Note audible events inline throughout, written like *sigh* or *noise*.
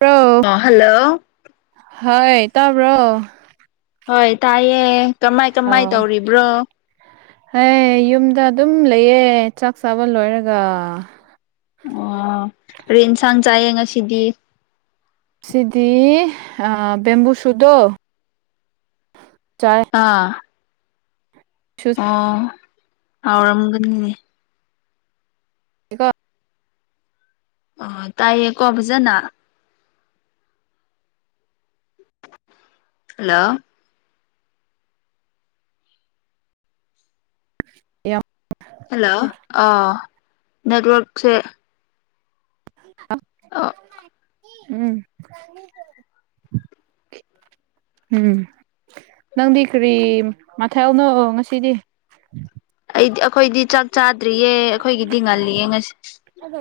ꯔꯣ ꯑꯣ ꯍꯜꯂꯣ ꯍꯣꯏ ꯇꯥꯕ꯭ꯔꯣ ꯍꯣꯏ ꯇꯥꯏꯌꯦ ꯀꯃꯥꯏ ꯀꯃꯥꯏ ꯇꯧꯔꯤꯕ꯭ꯔꯣ ꯍ ꯌꯨꯝꯗ ꯑꯗꯨꯝ ꯂꯩꯌꯦ ꯆꯥꯛ ꯆꯥꯕ ꯂꯣꯏꯔꯒ ꯑꯣ ꯑꯗꯨ ꯏꯟꯁꯥꯡ ꯆꯥꯛꯌꯦ ꯉꯁꯤꯗꯤ ꯁꯤꯗꯤ ꯕꯦꯝꯕꯨ ꯁꯨꯗꯣ ꯑꯥ ꯑꯣ ꯍꯥꯎꯔꯝꯒꯅꯤꯗꯤ ꯏꯀꯣ ꯑ ꯇꯥꯏꯌꯦꯀꯣ ꯐꯖꯅ ꯍꯜꯂꯣ ꯌꯥ ꯍꯦꯜꯂꯣ ꯑ ꯅꯦꯠꯋꯔꯛꯁꯦ ꯑꯣ ꯎꯝ ꯎꯝ ꯅꯪꯗꯤ ꯀꯔꯤ ꯃꯊꯜꯅꯣ ꯉꯁꯤꯗꯤ ꯑꯩꯗꯤ ꯑꯩꯈꯣꯏꯗꯤ ꯆꯥꯛ ꯆꯥꯗ꯭ꯔꯤꯌꯦ ꯑꯩꯈꯣꯏꯒꯤꯗꯤ ꯉꯜꯂꯤꯌꯦ ꯉꯁꯤ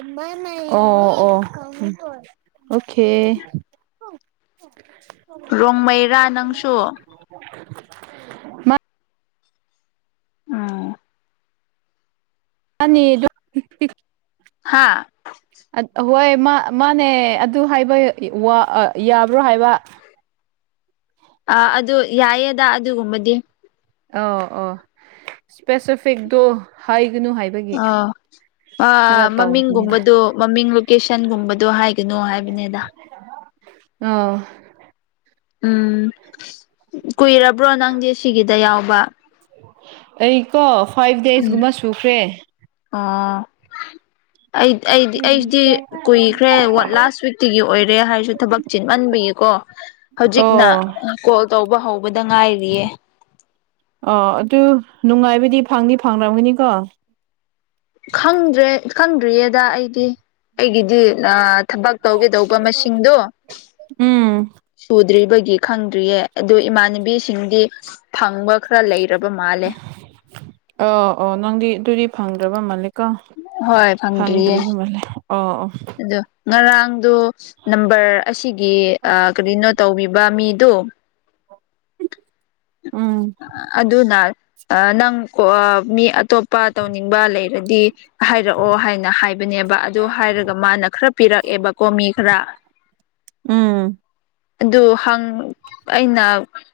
ꯑꯣ ꯑꯣ ꯎ ꯑꯣꯀꯦ ꯔꯣꯡꯃꯩꯔꯥ ꯑꯣ ꯅꯪꯁꯨ ꯎ ꯑ ꯑꯅꯤ ꯑꯗꯨ ꯍꯥꯥ ꯍꯣꯏ ꯃꯥ ꯃꯥꯅꯦ ꯑꯗꯨ ꯍꯥꯏꯕ ꯌꯥꯕ꯭ꯔꯣ ꯍꯥꯏꯕ ꯑ ꯑꯗꯨ ꯌꯥꯏꯌꯦꯗ ꯑꯗꯨꯒꯨꯝꯕꯗꯤ ꯑ ꯑ ꯏꯁꯄꯦꯁꯤꯐꯤꯛꯗꯣ ꯍꯥꯏ ꯈꯔ ꯑꯣ ꯇꯧꯕꯅꯤꯗ ꯃꯃꯤꯡꯒꯨꯝꯕꯗꯣ ꯃꯃꯤꯡ ꯂꯣꯀꯦꯁꯟꯒꯨꯝꯕꯗ ꯑꯗꯨꯣ ꯍꯥꯏꯒꯅꯨ ꯍꯥꯏꯕꯅꯦꯗ ꯑꯣ ꯎꯝ ꯀꯨꯏꯔꯕ꯭ꯔꯣ ꯅꯪꯗꯤ ꯁꯤꯒꯤꯗ ꯌꯥꯎꯕ ꯑꯩ ꯀꯣ ꯐꯥꯏꯚ ꯗꯦꯁꯀꯨꯝꯕ ꯁꯨꯈ꯭ꯔꯦ ꯑꯥ ꯑꯩ ꯑꯩꯗꯤ ꯑꯩꯁꯤꯗꯤ ꯀꯨꯏꯈ꯭ꯔꯦ ꯂꯥꯁ ꯋꯤꯛꯇꯒꯤ ꯑꯣꯏꯔꯦ ꯍꯥꯏꯔꯁꯨ ꯊꯕꯛ ꯆꯤꯟꯃꯟꯕꯤ ꯀꯣ ꯍꯧꯖꯤꯛꯅ ꯑꯣ ꯀꯣꯜ ꯇꯧꯕ ꯍꯧꯕꯗ ꯉꯥꯏꯔꯤꯌꯦ ꯑꯣ ꯑꯗꯨ ꯅꯨꯡꯉꯥꯏꯕꯗꯤ ꯐꯪꯗꯤ ꯐꯪꯅꯔꯝꯒꯅꯤꯀꯣ ꯈꯪꯗ꯭ꯔꯦ ꯈꯪꯗ꯭ꯔꯤꯌꯦꯗ ꯑꯩꯗꯤ ꯑꯩꯒꯤꯗꯤ ꯊꯕꯛ ꯇꯧꯒꯦꯗꯧꯕ ꯃꯁꯤꯡꯗꯣ ꯎꯝ ꯁꯨꯗ꯭ꯔꯤꯕꯒꯤ ꯈꯪꯗ꯭ꯔꯤꯌꯦ ꯑꯗꯨ ꯏꯃꯥꯟꯅꯕꯤꯁꯤꯡꯗꯤ ꯐꯪꯕ ꯈꯔ ꯂꯩ ꯑ ꯑꯣ ꯅꯪꯗꯤ ꯑꯗꯨꯗꯤ ꯐꯪꯗ꯭ꯔꯕ ꯃꯥꯜꯂꯤ ꯀ ꯍꯣꯏ ꯐꯪꯗ꯭ꯔꯤꯌꯦ ꯐꯪꯗ꯭ꯔꯤꯕꯔꯤꯕ ꯃꯥꯂꯦ ꯑꯣ ꯑꯣ ꯅꯪꯗ ꯅꯝꯕꯔ ꯑꯁꯤꯒꯤ ꯀꯔꯤꯅꯣ ꯇꯧꯕꯤꯕ ꯃꯤꯗꯨꯣ ꯎꯝ ꯑꯗꯨꯅ ꯅꯪ ꯃꯤ ꯑꯇꯣꯞꯄ ꯇꯧꯅꯤꯡꯉ ꯂꯩꯗꯤ ꯍꯥꯏꯔꯛꯑꯣ ꯍꯥꯏꯅ ꯍꯥꯏꯕꯅꯦꯕ ꯑꯗꯨ ꯍꯥꯏꯔꯒ ꯃꯥꯅ ꯈꯔ ꯄꯤꯔꯛꯑꯦꯕ ꯃꯈꯗ ꯎꯝ ꯑꯗꯨ ꯍꯪ ꯑꯩꯅ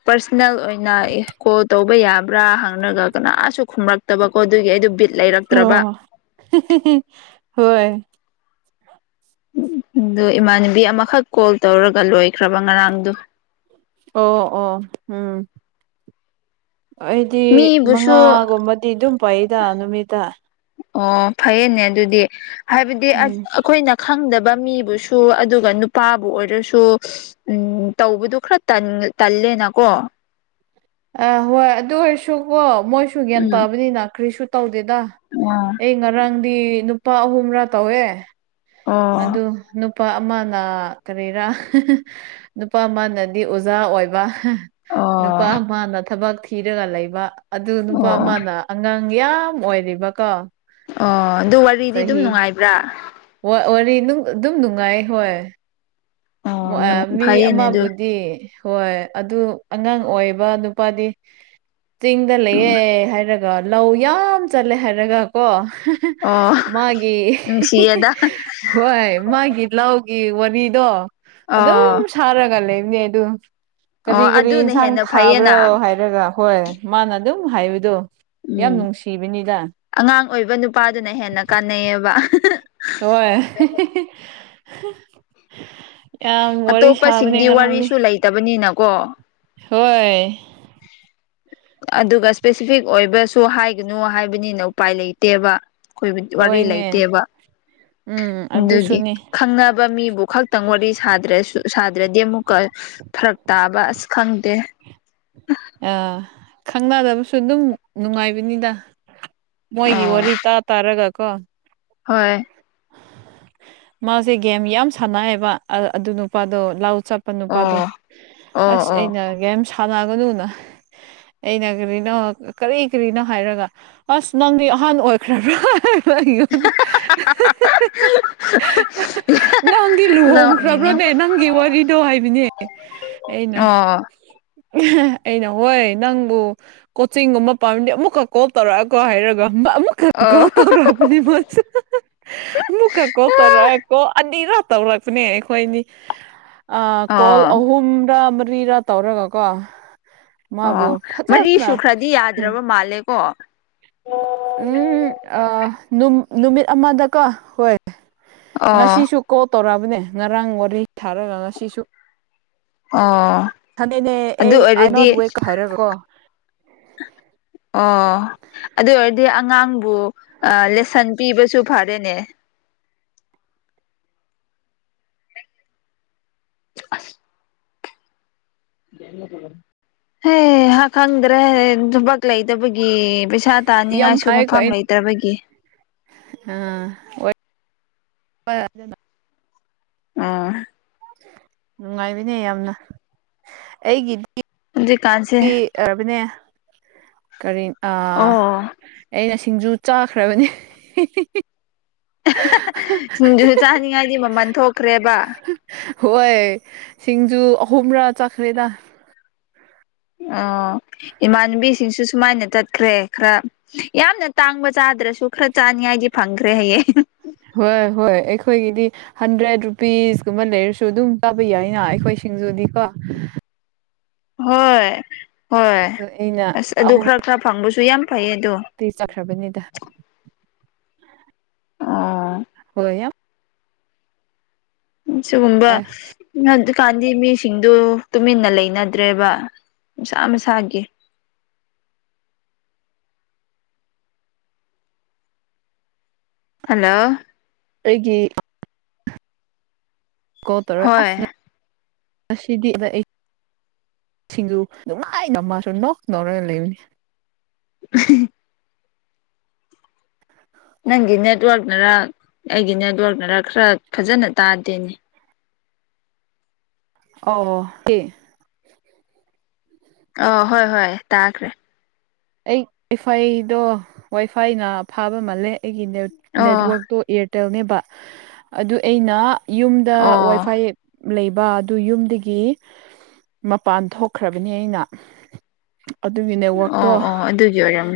ꯄꯥꯔꯁꯅꯦꯜ ꯑꯣꯏꯅ ꯀꯣꯜ ꯇꯧꯕ ꯌꯥꯕ ꯕ꯭ꯔꯥ ꯍꯪꯅꯒ ꯀꯅꯥꯁꯨ ꯈꯨꯝꯂꯛꯇꯕꯀꯣ ꯑꯗꯨꯒꯤ ꯑꯩ ꯑꯣ ꯍꯣꯏ ꯎ ꯑꯗꯨ ꯏꯃꯥꯟꯅꯕꯤ ꯑꯃꯈꯛ ꯀꯣꯜ ꯇꯧꯔꯒ ꯂꯣꯏꯦ ꯑꯣ ꯑꯣ ꯎꯝ ꯑꯩꯗꯤ ꯃꯤꯕꯨꯁꯨ ꯃꯉꯥꯒꯨꯝꯕꯗꯤ ꯑꯗꯨꯝ ꯄꯥꯏꯗ ꯅꯨꯃꯤꯠꯇ ꯑꯣ ꯐꯩꯅꯦ ꯑꯗꯨꯗꯤ ꯍꯥꯏꯕꯗꯤ ꯎꯝ ꯑꯩꯈꯣꯏꯅ ꯈꯪꯗꯕ ꯃꯤꯕꯨꯁꯨ ꯑꯗꯨ ꯑꯗꯨꯒ ꯅꯨꯄꯥꯕꯨ ꯑꯣꯏꯔꯁꯨ ꯎꯝ ꯇꯧꯕꯗ ꯈꯔ ꯇꯜꯂꯦꯅꯀꯣ ꯑ ꯍꯣꯏ ꯑꯗꯨ ꯑꯣꯏꯔꯁꯨꯀꯣ ꯃꯣꯏꯁꯨ ꯒ꯭ꯌꯥꯟ ꯎꯝ ꯇꯥꯕꯅꯤꯅ ꯈ꯭ꯔꯤꯁꯨ ꯑꯗꯨꯦꯗ ꯑꯣ ꯑꯩ ꯉꯔꯥꯡꯗꯤ ꯅꯨꯄꯥ ꯑꯍꯨꯝꯔꯥ ꯇꯧꯋꯦ ꯑ ꯑꯣ ꯑꯗꯨ ꯅꯨꯄꯥ ꯑꯃꯅ ꯀꯔꯤꯔꯥ ꯅꯨꯄꯥ ꯑꯃꯅꯗꯤ ꯑꯣꯖꯥ ꯑꯣꯏꯕ ꯅꯨꯄꯥ ꯑꯣ ꯑꯃꯅ ꯊꯕꯛ ꯊꯤꯔꯒ ꯂꯩꯕ ꯑꯗꯨ ꯅꯨꯄꯥ ꯑꯣ ꯑꯃꯅ ꯑꯉꯥꯡ ꯌꯥꯝ ꯑꯣꯏꯔꯤꯕꯀꯣ ꯑꯣ ꯑꯗꯨ ꯋꯥꯔꯤꯗꯤ ꯑꯗꯨꯝ ꯆꯍꯤ ꯅꯨꯡꯉꯥꯏꯕ꯭ꯔꯥ ꯋꯥꯔꯤ ꯑꯗꯨꯝ ꯅꯨꯡꯉꯥꯏ ꯍꯣꯏ ꯑꯣ ꯅꯨꯡ ꯃꯤ ꯐꯩꯌꯦꯅꯦ ꯑꯗꯨ ꯑꯃꯕꯨꯗꯤ ꯍꯣꯏ ꯑꯗꯨ ꯑꯉꯥꯡ ꯑꯣꯏꯕ ꯅꯨꯄꯥꯗꯤ ꯆꯤꯡꯗ ꯂꯩꯌꯦꯦ ꯍꯥꯏꯔꯒ ꯂꯧ ꯌꯥꯝ ꯆꯠꯂꯦ ꯍꯥꯏꯔꯒ ꯀꯣ ꯑꯣ ꯃꯥꯒꯤ ꯅꯨꯡꯁꯤꯌꯦꯗ ꯍꯣꯏ ꯃꯥꯒꯤ ꯂꯥꯎ ꯒꯤ ꯋꯥꯔꯤꯗꯣ ꯑꯗꯨꯝ ꯑꯣ ꯁꯥꯔꯒ ꯂꯩꯕꯅꯦ ꯑꯗꯨ ꯀꯔꯤ ꯑꯣ ꯀꯔꯤ ꯑꯗꯨꯅ ꯌꯦꯟꯁꯥꯡ ꯍꯦꯟꯅ ꯊꯥꯕ꯭ꯔꯣ ꯐꯩꯌꯦꯅ ꯍꯥꯏꯔꯒ ꯍꯣꯏ ꯃꯥꯅ ꯑꯗꯨꯝ ꯍꯥꯏꯕꯗꯣ ꯌꯥꯝ ꯎꯝ ꯅꯨꯡꯁꯤꯕꯅꯤꯗ ꯑꯉꯥꯡ ꯑꯣꯏꯕ ꯅꯨꯄꯥꯗꯨꯅ ꯍꯦꯟꯅ ꯀꯥꯟꯅꯩꯌꯦꯕ ꯍꯣꯏ ꯌꯥꯝ ꯋꯥꯔꯤ ꯁꯥꯕꯅꯦ ꯑꯇꯣꯞꯄꯁꯤꯡꯗꯤ ꯉꯔꯥꯡꯗꯤ ꯋꯥꯔꯤꯁꯨ ꯂꯩꯇꯕꯅꯤꯅꯀꯣ ꯍꯣꯏ ꯑꯗꯨꯒ ꯏꯁꯄꯦꯁꯤꯐꯤꯛ ꯑꯣꯏꯕꯁꯨ ꯍꯥꯏꯒꯅꯨ ꯍꯥꯏꯕꯅꯤꯅ ꯎꯄꯥꯏ ꯂꯩꯇꯦꯕ ꯑꯩꯈꯣꯏ ꯋꯥꯔꯤ ꯍꯣꯏꯅꯦ ꯂꯩꯇꯦꯕ ꯎꯝ ꯑꯗꯨꯒꯤ ꯑꯗꯨꯁꯨꯅꯦ ꯈꯪꯅꯕ ꯃꯤꯕꯨ ꯈꯛꯇꯪ ꯋꯥꯔꯤ ꯁꯥꯗ꯭ꯔꯁꯨ ꯁꯥꯗ꯭ꯔꯗꯤ ꯑꯃꯨꯛꯀ ꯐꯔꯛ ꯇꯥꯕ ꯑꯁ ꯈꯪꯗꯦ ꯑꯥ ꯈꯪꯅꯗꯕꯁꯨ ꯑꯗꯨꯝ ꯅꯨꯡꯉꯥꯏꯕꯅꯤꯗ ꯃꯣꯏꯒꯤ ꯋꯥꯔꯤ ꯇꯥ ꯇꯥꯔꯒ ꯀꯣ ꯍꯣꯏ ꯃꯥꯁꯦ ꯒꯦꯝ ꯌꯥꯝ ꯁꯥꯟꯅꯩꯑꯕ ꯑꯗꯨ ꯅꯨꯄꯥꯗꯣ ꯂꯥꯎ ꯆꯠꯄ ꯅꯨꯄꯥꯗꯣ ꯑꯣ ꯑꯣ ꯑꯁ ꯑꯣ ꯑꯩꯅ ꯁꯥꯟꯅꯒꯅꯨꯅ ꯑꯩꯅ ꯀꯔꯤꯅꯣ ꯀꯔꯤ ꯀꯔꯤꯅꯣ ꯍꯥꯏꯔꯒ ꯑꯁ ꯅꯪꯗꯤ ꯑꯍꯥꯟ ꯑꯣꯏꯈ꯭ꯔꯕ꯭ꯔꯥ ꯑꯩꯣꯅ *inaudible* ꯅꯪꯗꯤ ꯅꯣꯛꯅꯤꯡꯉꯦ ꯂꯨꯍꯣꯡꯈ꯭ꯔꯕ꯭ꯔꯣꯅꯦ ꯅꯪꯒꯤ ꯋꯥꯔꯤꯗꯣ ꯍꯥꯏꯕꯅꯦ ꯑꯩꯅ ꯑ ꯑꯩꯅ ꯍꯣꯏ ꯅꯪꯕꯨ ꯀꯣꯆꯤꯡꯒꯨꯝꯕ ꯄꯥꯝꯃꯤꯅꯦ ꯑꯃꯨꯛꯈꯛ ꯀꯣꯜ ꯇꯧꯔꯛꯑꯒꯣ ꯍꯥꯏꯔꯒ ꯑꯃꯨꯛꯀ ꯀꯧ ꯑꯣ ꯇꯧꯔꯕꯅꯤ ꯃ ꯑꯃꯨꯀ ꯀꯧ ꯇꯧꯔ ꯀꯧꯕ ꯅꯤꯔ ꯇꯧꯔꯛꯄꯅꯦ ꯑꯩꯈꯣꯏꯅꯤ ꯀꯣꯜ ꯑꯣ ꯑꯍꯨꯝ ꯇꯔꯤꯔꯥ ꯇꯧꯔꯒ ꯀꯣ ꯑꯣ ꯃꯔꯤ ꯁꯨ ꯈ꯭ꯔꯗꯤ ꯌꯥꯗ꯭ꯔꯕ ꯃꯥꯜꯂꯦꯀꯣ ꯎꯝ ꯅꯨꯃꯤꯠ ꯑꯃꯗꯀꯣ ꯍꯣꯏ ꯉꯁꯤꯁꯨ ꯀꯣꯜ ꯇꯧꯔꯛꯑꯕꯅꯦ ꯉꯔꯥꯡ ꯋꯥꯔꯤ ꯁꯥꯥꯔꯒ ꯉꯁꯤꯁꯨ ꯑꯣ ꯊꯗꯤꯅꯦ ꯑꯗꯨ ꯑꯩ ꯑ ꯑꯣꯏꯔꯗꯤ ꯅꯣꯠ ꯋ ꯍꯥꯏꯔꯣ ꯑꯣ ꯑꯗꯨꯗ ꯑꯗꯤ ꯑꯉꯥꯡꯕꯨ ꯂꯦꯁꯟ ꯄꯤꯕꯁꯨ ꯐꯔꯦꯅꯦ ꯑꯁ ꯍ ꯍꯥ ꯈꯪꯗ꯭ꯔꯦ ꯊꯕꯛ ꯂꯩꯗꯕꯒꯤꯩꯁ ꯏꯁꯥ ꯌꯥꯝ ꯇꯥꯅꯤꯡꯉꯥꯏꯁꯨ ꯐꯩꯀꯣ ꯃꯐꯝ ꯑꯩ ꯂꯩꯇ꯭ꯔꯕꯒꯤ ꯍꯗ ꯑꯥ ꯅꯨꯡꯉꯥꯏꯕꯅꯦ ꯌꯥꯝꯅ ꯑꯩꯒꯤꯗꯤ ꯍꯧꯖꯤꯛꯀꯥꯟꯁꯦ ꯔꯕꯅꯦ ꯀꯔꯤ ꯑꯣ ꯑꯩꯅ ꯁꯤꯡꯖꯨ ꯆꯥꯈ꯭ꯔꯕꯅꯦ ꯁꯤꯡꯗꯨꯁꯨ ꯆꯥꯅꯤꯡꯉꯥꯏꯗꯤ ꯃꯃꯜ ꯊꯣꯛꯈ꯭ꯔꯦꯕ ꯍꯣꯏ ꯁꯤꯡꯖꯨ ꯑꯍꯨꯝꯔꯥ ꯆꯠꯈ꯭ꯔꯦꯗ ꯑꯣ ꯏꯃꯥꯟꯅꯨꯕꯤꯁꯤꯡꯁꯨ ꯁꯨꯃꯥꯏꯅ ꯇꯠꯈ꯭ꯔꯦ ꯈꯔ ꯌꯥꯝꯅ ꯇꯥꯡꯕ ꯆꯥ ꯌꯥꯗ꯭ꯔꯁꯨ ꯈꯔ ꯆꯥꯅꯤ ꯍꯥꯏꯗꯤ ꯐꯪꯈ꯭ꯔꯦ ꯍꯌꯦꯡ ꯍꯣꯏ ꯍꯣꯏ ꯑꯩꯈꯣꯏꯒꯤꯗꯤ ꯍꯟꯗ꯭ꯔꯦꯠ ꯔꯨꯄꯤꯁꯀꯨꯝꯕ ꯂꯩꯔꯁꯨ ꯑꯗꯨꯝ ꯀꯥꯕ ꯌꯥꯏꯅ ꯑꯩꯈꯣꯏ ꯁꯤꯡꯖꯨꯗꯤꯀꯣ ꯍꯣꯏ ꯍꯣꯏ ꯑꯗꯣ ꯑꯩꯅ ꯑꯁ ꯑꯗꯨ ꯈꯔ ꯈꯔ ꯐꯪꯕꯁꯨ ꯌꯥꯝ ꯐꯩꯌꯦ ꯑꯗꯣ ꯇꯇꯩ ꯆꯀ꯭ꯔꯕꯨꯗ ꯑꯣ ꯍ ꯌꯥꯝ ꯁꯤꯒꯨꯝꯕ ꯍꯧꯖꯤꯀꯥꯟꯗꯤ ꯃꯤꯁꯤꯡꯗꯨ ꯇꯨꯃꯤꯟꯅ ꯂꯩꯅꯗ꯭ꯔꯦꯕ ꯃꯁꯥ ꯃꯁꯥꯒꯤ *unintelligible* *inaudible* ꯍꯜꯂꯣ ꯑꯩꯒꯤ ꯀꯣ ꯇꯔ ꯍꯣꯏ ꯑꯁꯅꯗꯤꯗ ꯁꯤꯡꯖꯨ ꯅꯨꯡꯃꯥꯏ ꯅꯃꯁꯨ ꯅꯣꯛ ꯅꯧꯔꯒ ꯂꯩꯕꯅꯤ *unintelligible* *inaudible* ꯅꯪꯒꯤ ꯅꯦꯠꯋꯥꯔꯛꯅꯔ ꯑꯩꯒꯤ ꯅꯦꯠꯋꯥꯔꯛꯅꯔ ꯈꯔ ꯐꯖꯅ ꯇꯥꯗꯦꯅꯦ ꯑꯣ ꯀ ꯑ ꯍꯣꯏ ꯍꯣꯏ ꯇꯥꯈ꯭ꯔꯦ ꯑꯩ ꯋꯥꯏꯐꯥꯏꯗꯣ ꯋꯥꯏꯐꯥꯏꯅ ꯐꯥꯕ ꯃꯥꯜꯂꯦ ꯑꯩꯒꯤ ꯅꯠ ꯑꯣ ꯅꯦꯠꯋꯔꯛꯇꯣ ꯏꯌꯥꯔꯇꯦꯜꯅꯦꯕ ꯑꯗꯨ ꯑꯩꯅ ꯌꯨꯝꯗ ꯑꯣ ꯋꯥꯏꯐꯥꯏ ꯂꯩꯕ ꯑꯗꯨ ꯌꯨꯝꯗꯒꯤ ꯃꯄꯥꯟ ꯊꯣꯛꯈ꯭ꯔꯕꯅꯤ ꯑꯩꯅ ꯑꯗꯨꯒꯤ ꯅꯦꯠꯋꯥꯛꯛ ꯑꯣ ꯑꯣ ꯑꯗꯨꯒꯤ ꯑꯣꯏꯔꯝ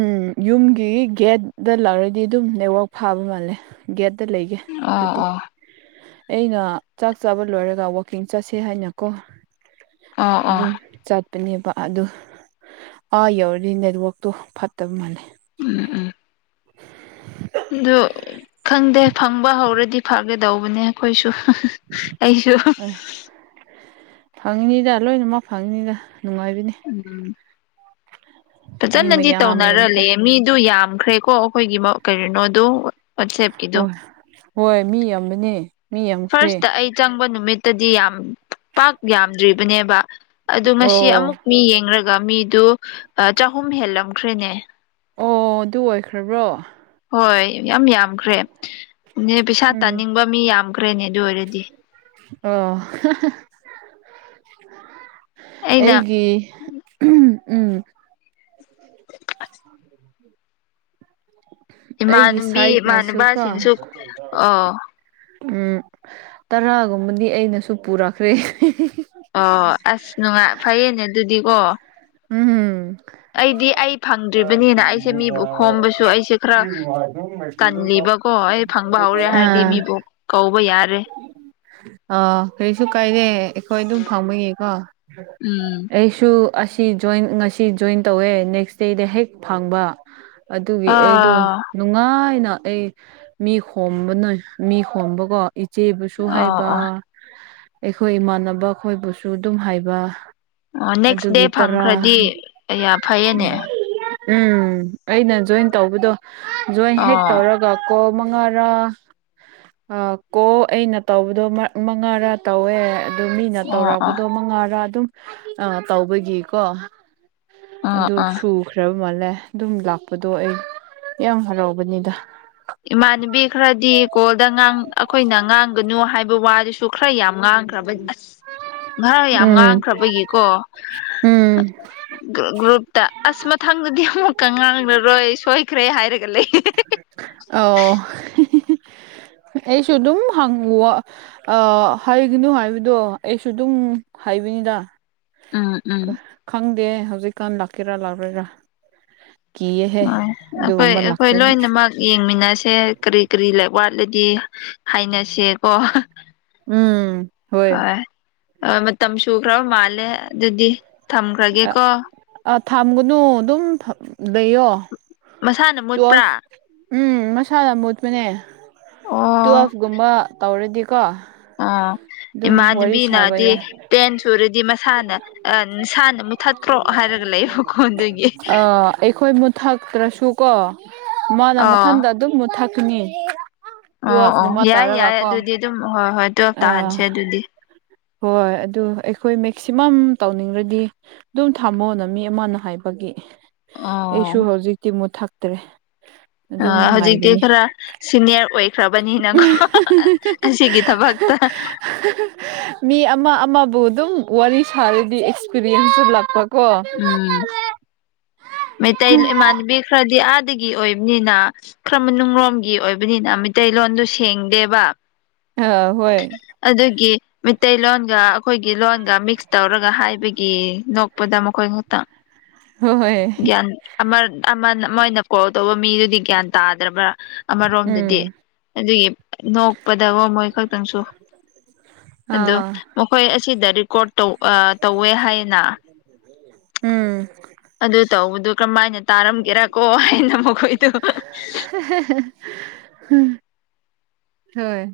ꯎꯝ ꯌꯨꯝꯒꯤ ꯒꯦꯠꯗ ꯂꯥꯛꯔꯗꯤ ꯑꯗꯨꯝ ꯅꯦꯠꯋꯥꯛ ꯐꯥꯕ ꯃꯥꯜꯂꯦ ꯒꯦꯠ ꯂꯩꯒꯦ ꯑꯣ ꯑꯗꯨꯗꯤ ꯑꯣ ꯑꯩꯅ ꯆꯥꯛ ꯆꯥꯕ ꯂꯣꯏꯔꯒ ꯋꯥꯛꯀꯤꯡ ꯆꯠꯁꯦ ꯍꯥꯏꯅꯀꯣ ꯑꯣ ꯑꯣ ꯑꯗꯨꯝ ꯆꯠꯄꯅꯦꯕ ꯑꯗꯨ ꯑꯥ ꯌꯧꯔꯗꯤ ꯅꯦꯠꯋꯥꯛꯛꯇꯣ ꯐꯠꯇꯕ ꯃꯥꯜꯂꯦ ꯎꯝ ꯎꯝ *unintelligible* *inaudible* ꯑ ꯈꯪꯗꯦ ꯐꯪꯕ ꯍꯧꯔꯗꯤ ꯐꯒꯗꯧꯕꯅꯦ ꯑꯩꯈꯣꯏꯁꯨ ꯑꯩꯁꯨꯣ ꯐꯪꯉꯤꯅꯤꯗ ꯂꯣꯏꯅꯃꯛ ꯐꯪꯉꯤꯅꯤꯗ ꯅꯨꯡꯉꯥꯏꯕꯅꯤ ꯎꯝ ꯃꯤ ꯐꯖꯅꯗꯤ ꯃꯌꯥꯝ ꯌꯥꯝꯇ ꯇꯧꯅꯔꯂ ꯃꯤꯗꯨ ꯌꯥꯝꯈ꯭ꯔꯦꯀꯣ ꯑꯩꯈꯣꯏꯒꯤ ꯀꯔꯤꯅꯣꯗ ꯋꯥꯠꯁꯑꯞ ꯀꯤꯗꯣ ꯍꯣꯏ ꯍꯣꯏ ꯃꯤ ꯑꯃꯅꯦ ꯐꯥꯔꯁꯇ ꯑꯩ ꯆꯪꯕ ꯅꯨꯃꯤꯠꯇꯗꯤ ꯌꯥꯝ ꯄꯥꯛ ꯌꯥꯝꯗ꯭ꯔꯤꯕꯅꯦꯕ ꯑꯗꯨ ꯉꯁꯤ ꯑꯣ ꯑꯃꯨꯛ ꯃꯤ ꯌꯦꯡꯂꯡꯒ ꯃꯤꯗꯨ ꯆꯍꯨꯝ ꯍꯦꯜꯂꯝꯈ꯭ꯔꯦꯅꯦ ꯑꯣ ꯑꯗꯨ ꯑꯣꯏꯈ꯭ꯔꯕ꯭ꯔꯣ ꯍꯣꯏ ꯌꯥꯝ ꯌꯥꯝꯈ꯭ꯔꯦ ꯅ ꯄꯩꯁꯥ ꯎꯝ ꯇꯥꯅꯤꯡꯕ ꯃꯤ ꯌꯥꯝꯈ꯭ꯔꯦꯅꯦ ꯑꯗꯨ ꯑꯣꯏꯔꯗꯤ ꯑꯣ ꯑꯩꯅ ꯑꯩꯒꯤ ꯎꯝ ꯑꯩꯒꯤ ꯏꯃꯥꯟꯅꯕꯤ ꯁꯥꯏꯠꯅꯁꯨ ꯀꯣ ꯏꯃꯥꯟꯅꯕꯁꯤꯡꯁꯨ ꯑꯣ ꯇꯔꯥꯒꯨꯝꯕꯗꯤ ꯑꯩꯅꯁꯨ ꯄꯨꯔꯛꯈ꯭ꯔꯦ ꯋꯥ ꯎꯝꯝ ꯑꯩꯗꯤ ꯑꯩ ꯐꯪꯗ꯭ꯔꯤꯕꯅꯤꯅ ꯑꯩꯁꯦ ꯃꯤꯕꯨ ꯈꯣꯝꯕꯁꯨ ꯑꯩꯁꯦ ꯈꯔ ꯇꯜꯂꯤꯕ ꯕꯀꯣ ꯑꯩ ꯐꯪꯕ ꯍꯧꯔꯦ ꯍꯥꯏꯔꯗꯤ ꯃꯤꯕꯨ ꯀꯧꯕ ꯌꯥꯔꯦ ꯑꯥ ꯀꯔꯤꯁꯨ ꯀꯥꯏꯗꯦ ꯑꯩꯈꯣꯏ ꯑꯗꯨꯝ ꯐꯪꯕꯅꯤꯀꯣ ꯎꯝ ꯑꯩꯁꯨ ꯁꯤ ꯖꯣꯏꯟ ꯉꯁꯤ ꯖꯣꯏꯟ ꯇꯧꯋꯦ ꯅꯦꯛꯁ ꯗꯦꯗ ꯍꯦꯛ ꯐꯪꯕ ꯑꯗꯨꯒꯤ ꯑꯩꯗꯣ ꯑꯥ ꯅꯨꯡꯉꯥꯏꯅ ꯑꯩ ꯃꯤ ꯈꯣꯝꯕ ꯅꯣꯏ ꯃꯤ ꯈꯣꯝꯕꯀꯣ ꯏꯆꯦꯕꯨꯁꯨ ꯑꯣ ꯍꯥꯏꯕ ꯑꯣ ꯑꯩꯈꯣꯏ ꯏꯃꯥꯟꯅꯕ ꯑꯩꯈꯣꯏꯕꯨꯁꯨ ꯑꯗꯨꯝ ꯍꯥꯏꯕ ꯑꯣ ꯅꯦꯛꯁ ꯗꯦ ꯑꯗꯨꯒꯤ ꯇꯔꯥ ꯐꯪꯈ꯭ꯔꯗꯤꯌꯥ ꯎꯝ ꯐꯩꯌꯦꯅꯦ ꯎꯝ ꯑꯩꯅ ꯖꯣꯏꯟ ꯇꯧꯕꯗꯣ ꯖꯣꯏꯟ ꯍꯦꯛ ꯑꯣ ꯇꯧꯔꯒ ꯀꯣꯛ ꯃꯉꯥꯔꯥ ꯀꯣ ꯑꯩꯅ ꯇꯧꯕꯗꯣ ꯃꯉꯥꯔꯥ ꯇꯧꯋꯦ ꯑꯗꯨ ꯃꯤꯅ ꯑꯣ ꯑꯣ ꯇꯧꯔꯛꯄꯗꯣ ꯃꯉꯥꯔꯥ ꯑꯗꯨꯝ ꯇꯧꯕꯒꯤꯀꯣ ꯑꯣ ꯑꯗꯨ ꯑꯣ ꯁꯨꯈ꯭ꯔꯕ ꯃꯥꯜꯂꯦ ꯑꯗꯨꯝ ꯂꯥꯛꯄꯗꯣ ꯑꯩ ꯌꯥꯝ ꯍꯔꯥꯎꯕꯅꯤꯗ ꯏꯃꯥꯟꯅꯕꯤ ꯈꯔꯗꯤ ꯀꯣꯜꯗꯥꯡ ꯑꯩꯈꯣꯏꯅ ꯉꯥꯡꯒꯅꯨ ꯍꯥꯏꯕ ꯋꯥꯗꯨꯁꯨ ꯈꯔ ꯌꯥꯝ ꯉꯥꯡꯈ꯭ꯔꯕꯅꯤ ꯉꯍꯔ ꯌꯥꯝ ꯎꯝ ꯉꯥꯡꯈ꯭ꯔꯕꯒꯤꯀꯣ ꯎꯝ ꯒ꯭ꯔꯨꯞꯨꯞ ꯑꯁ ꯃꯊꯪꯗꯗꯤ ꯑꯃꯨꯛꯀ ꯉꯥꯡꯅꯔꯣꯏ ꯁꯣꯏꯈ꯭ꯔꯦ ꯍꯥꯏꯔꯒ ꯂꯩ ꯑꯣ ꯑꯩꯁꯨ ꯑꯗꯨꯝ ꯍꯪꯉ ꯑ ꯍꯥꯏꯩꯒꯅꯨ ꯍꯥꯏꯕꯗꯣ ꯑꯩꯁꯨ ꯑꯗꯨꯝ ꯍꯥꯏꯕꯤꯅꯤꯗ ꯎꯝ ꯎꯝ ꯈꯪꯗꯦ ꯍꯧꯖꯤꯛꯀꯥꯟ ꯂꯥꯛꯀꯦꯔꯥ ꯂꯥꯛꯔꯣꯏꯔ ꯍꯣꯏ ꯑꯩꯈꯣꯏ ꯑꯩꯈꯣꯏ ꯂꯣꯏꯅꯃꯛ ꯌꯦꯡꯃꯤꯟꯅꯁꯦ ꯀꯔꯤ ꯀꯔꯤ ꯂꯩ ꯋꯥꯠꯂꯗꯤ ꯍꯥꯏꯅꯁꯦꯀꯣ ꯎꯝ ꯍꯣꯏ ꯃꯇꯝ ꯁꯨꯈ꯭ꯔꯕ ꯃꯥꯜꯂꯦ ꯑꯗꯨꯗꯤ ꯊꯝꯈ꯭ꯔꯒꯦ ꯀꯣ ꯊꯝꯒꯅꯨ ꯑꯗꯨꯝ ꯂꯩꯌꯣ ꯃꯁꯥꯅ ꯃꯨꯠꯄ꯭ꯔꯥ ꯇꯨꯋꯦꯜꯐ ꯎꯝ ꯃꯁꯥꯗ ꯃꯣꯠꯄꯅꯦ ꯑꯣ ꯇꯨꯋꯦꯜꯐꯒꯨꯝꯕ ꯇꯧꯔꯗꯤꯀꯣ ꯑꯣ ꯑꯗꯨꯝ ꯋꯥꯔꯤ ꯁꯥꯕ ꯏꯃꯥꯟꯅꯕꯤꯅꯗꯤ ꯌꯥꯏ ꯇꯦꯟ ꯁꯨꯔꯗꯤ ꯃꯁꯥꯅ ꯑꯁꯥꯅ ꯑꯥ ꯑꯩꯈꯣꯏ ꯃꯨꯠꯊꯛꯇ꯭ꯔꯁꯨ ꯀꯣ ꯃꯥꯅ ꯑꯣ ꯃꯊꯟꯗ ꯑꯗꯨꯝ ꯃꯨꯠꯊꯛꯀꯅꯤ ꯑꯣ ꯑꯣ ꯇꯨꯋꯦꯜꯐꯀꯨꯝꯕ ꯌꯥꯏ ꯇꯥꯔꯒ ꯌꯥꯏ ꯀꯣ ꯑꯗꯨꯗꯤ ꯑꯗꯨꯝ ꯍꯣꯏ ꯍꯣꯏ ꯇꯨꯌꯦꯞ ꯑꯥ ꯇꯥꯍꯟꯁꯦ ꯑꯗꯨꯗꯤ ꯍꯣꯏ ꯑꯗꯨ ꯑꯩꯈꯣꯏ ꯃꯦꯛꯁꯤꯃꯝ ꯇꯧꯅꯤꯡꯔꯗꯤ ꯑꯗꯨꯝ ꯊꯝꯃꯣꯑꯣꯅ ꯃꯤ ꯑꯃꯅ ꯍꯥꯏꯕꯒꯤ ꯑꯩꯁꯨ ꯍꯧꯖꯤꯛꯇꯤ ꯃꯨꯠ ꯊꯛꯇ꯭ꯔꯦ *inaudible* ꯑ ꯍꯧꯖꯤꯛꯇꯤ ꯈꯔ ꯁꯤꯅꯤꯌꯔ ꯑꯣꯏꯈ꯭ꯔꯕꯅꯤꯅꯀꯣ ꯑꯁꯤꯒꯤ ꯊꯕꯛꯇ ꯃꯤ ꯑꯃ ꯑꯃꯕꯨ ꯑꯗꯨꯝ ꯋꯥꯔꯤ ꯁꯥꯔꯗꯤ ꯑꯦꯛꯁꯄꯤꯔꯤꯌꯦꯟꯁꯁꯨ ꯂꯥꯛꯄ ꯎꯝ ꯃ ꯇ ꯏꯃꯅꯕꯤ ꯈꯔꯗꯤ ꯑꯗ ꯗꯒꯤ ꯑꯣꯏꯕꯅꯤꯅ ꯈꯔ ꯃꯅꯨꯡꯂꯣꯝꯒꯤ ꯑꯣꯏꯕꯅꯤꯅ ꯃꯩꯇꯩꯂꯣꯟꯗꯨ ꯁꯦꯡꯗꯦꯕ ꯑ ꯍꯣꯏ ꯃꯩꯂꯣꯟꯒ ꯑꯩꯈꯣꯏꯒꯤ ꯂꯣꯟꯒ ꯃꯤꯛꯁ ꯇꯧꯔꯒ ꯍꯥꯏꯕꯒꯤ ꯅꯣꯛꯄꯗ ꯃꯈꯣꯏ ꯉꯇꯪ ꯍꯣꯏ ꯒ꯭ꯌꯥꯟ ꯑꯃꯅ ꯃꯣꯏꯅ ꯀꯣꯜ ꯇꯧꯕ ꯃꯤꯗꯨꯗꯤ ꯒ꯭ꯌꯥꯟ ꯇꯥꯗ꯭ꯔꯕ꯭ꯔꯥ ꯑꯃꯔꯣꯝꯗꯗꯤ ꯎꯝ ꯑꯗꯨꯒꯤ ꯅꯣꯛꯄꯗꯒ ꯃꯣꯏ ꯈꯛꯇꯪꯁꯨ ꯑ ꯑꯥ ꯃꯈꯣꯏ ꯑꯁꯤꯗ ꯔꯦꯀꯣꯔꯠꯧ ꯇꯧꯋꯦ ꯍꯥꯏꯌꯦꯅ ꯎꯝ ꯑꯗꯨ ꯇꯧ ꯀꯃꯥꯏꯅ ꯇꯥꯔꯝ ꯀꯦꯔ ꯀꯣ ꯅ ꯃ ꯀꯣꯏ ꯇ ꯍꯣꯏ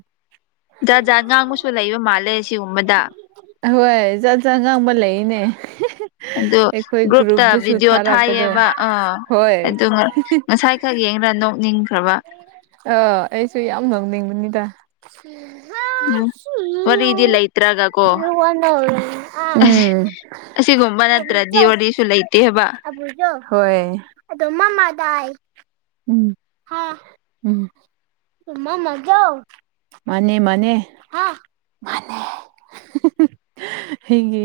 ꯖꯥꯠ ꯖꯥꯠ ꯉꯥꯡꯕꯁꯨ ꯂꯩꯕ ꯃꯥꯜꯂꯦ ꯁꯤꯒꯨꯝꯕꯗ ꯍꯣꯏ ꯆꯖꯠ ꯆ ꯑ ꯉꯥꯡꯕ ꯂꯩꯅꯦ ꯑꯗꯨ ꯑꯩꯈꯣꯏ ꯒ꯭ꯔꯨꯞꯇ ꯒ꯭ꯔꯨꯞꯇꯁꯨ ꯚꯗꯤꯑꯣ ꯊꯥꯔꯛꯄꯗꯣ ꯊꯥꯏꯑꯕ ꯑꯥ ꯍꯣꯏ ꯑꯗꯨ ꯉꯁꯥꯏ ꯈꯪꯒꯤ ꯅꯣꯛꯅꯤꯡꯈ꯭ꯔꯕ ꯑꯥ ꯑꯩꯁꯨ ꯌꯥꯝ ꯉꯧꯅꯤꯡꯕꯅꯤꯗ ꯎꯝ ꯋꯥꯔꯤꯗꯤ ꯂꯩꯇ꯭ꯔꯒ ꯀꯣ ꯑꯁꯤꯒꯨꯝꯕ ꯅꯠꯇ꯭ꯔꯗꯤ ꯋꯥꯔꯤꯁꯨ ꯂꯩꯇꯦꯕ ꯍꯣꯏ ꯑꯗꯨ ꯃꯃꯥꯗꯥꯥꯏ ꯍꯥ *unintelligible* ꯍꯦꯡꯒꯤ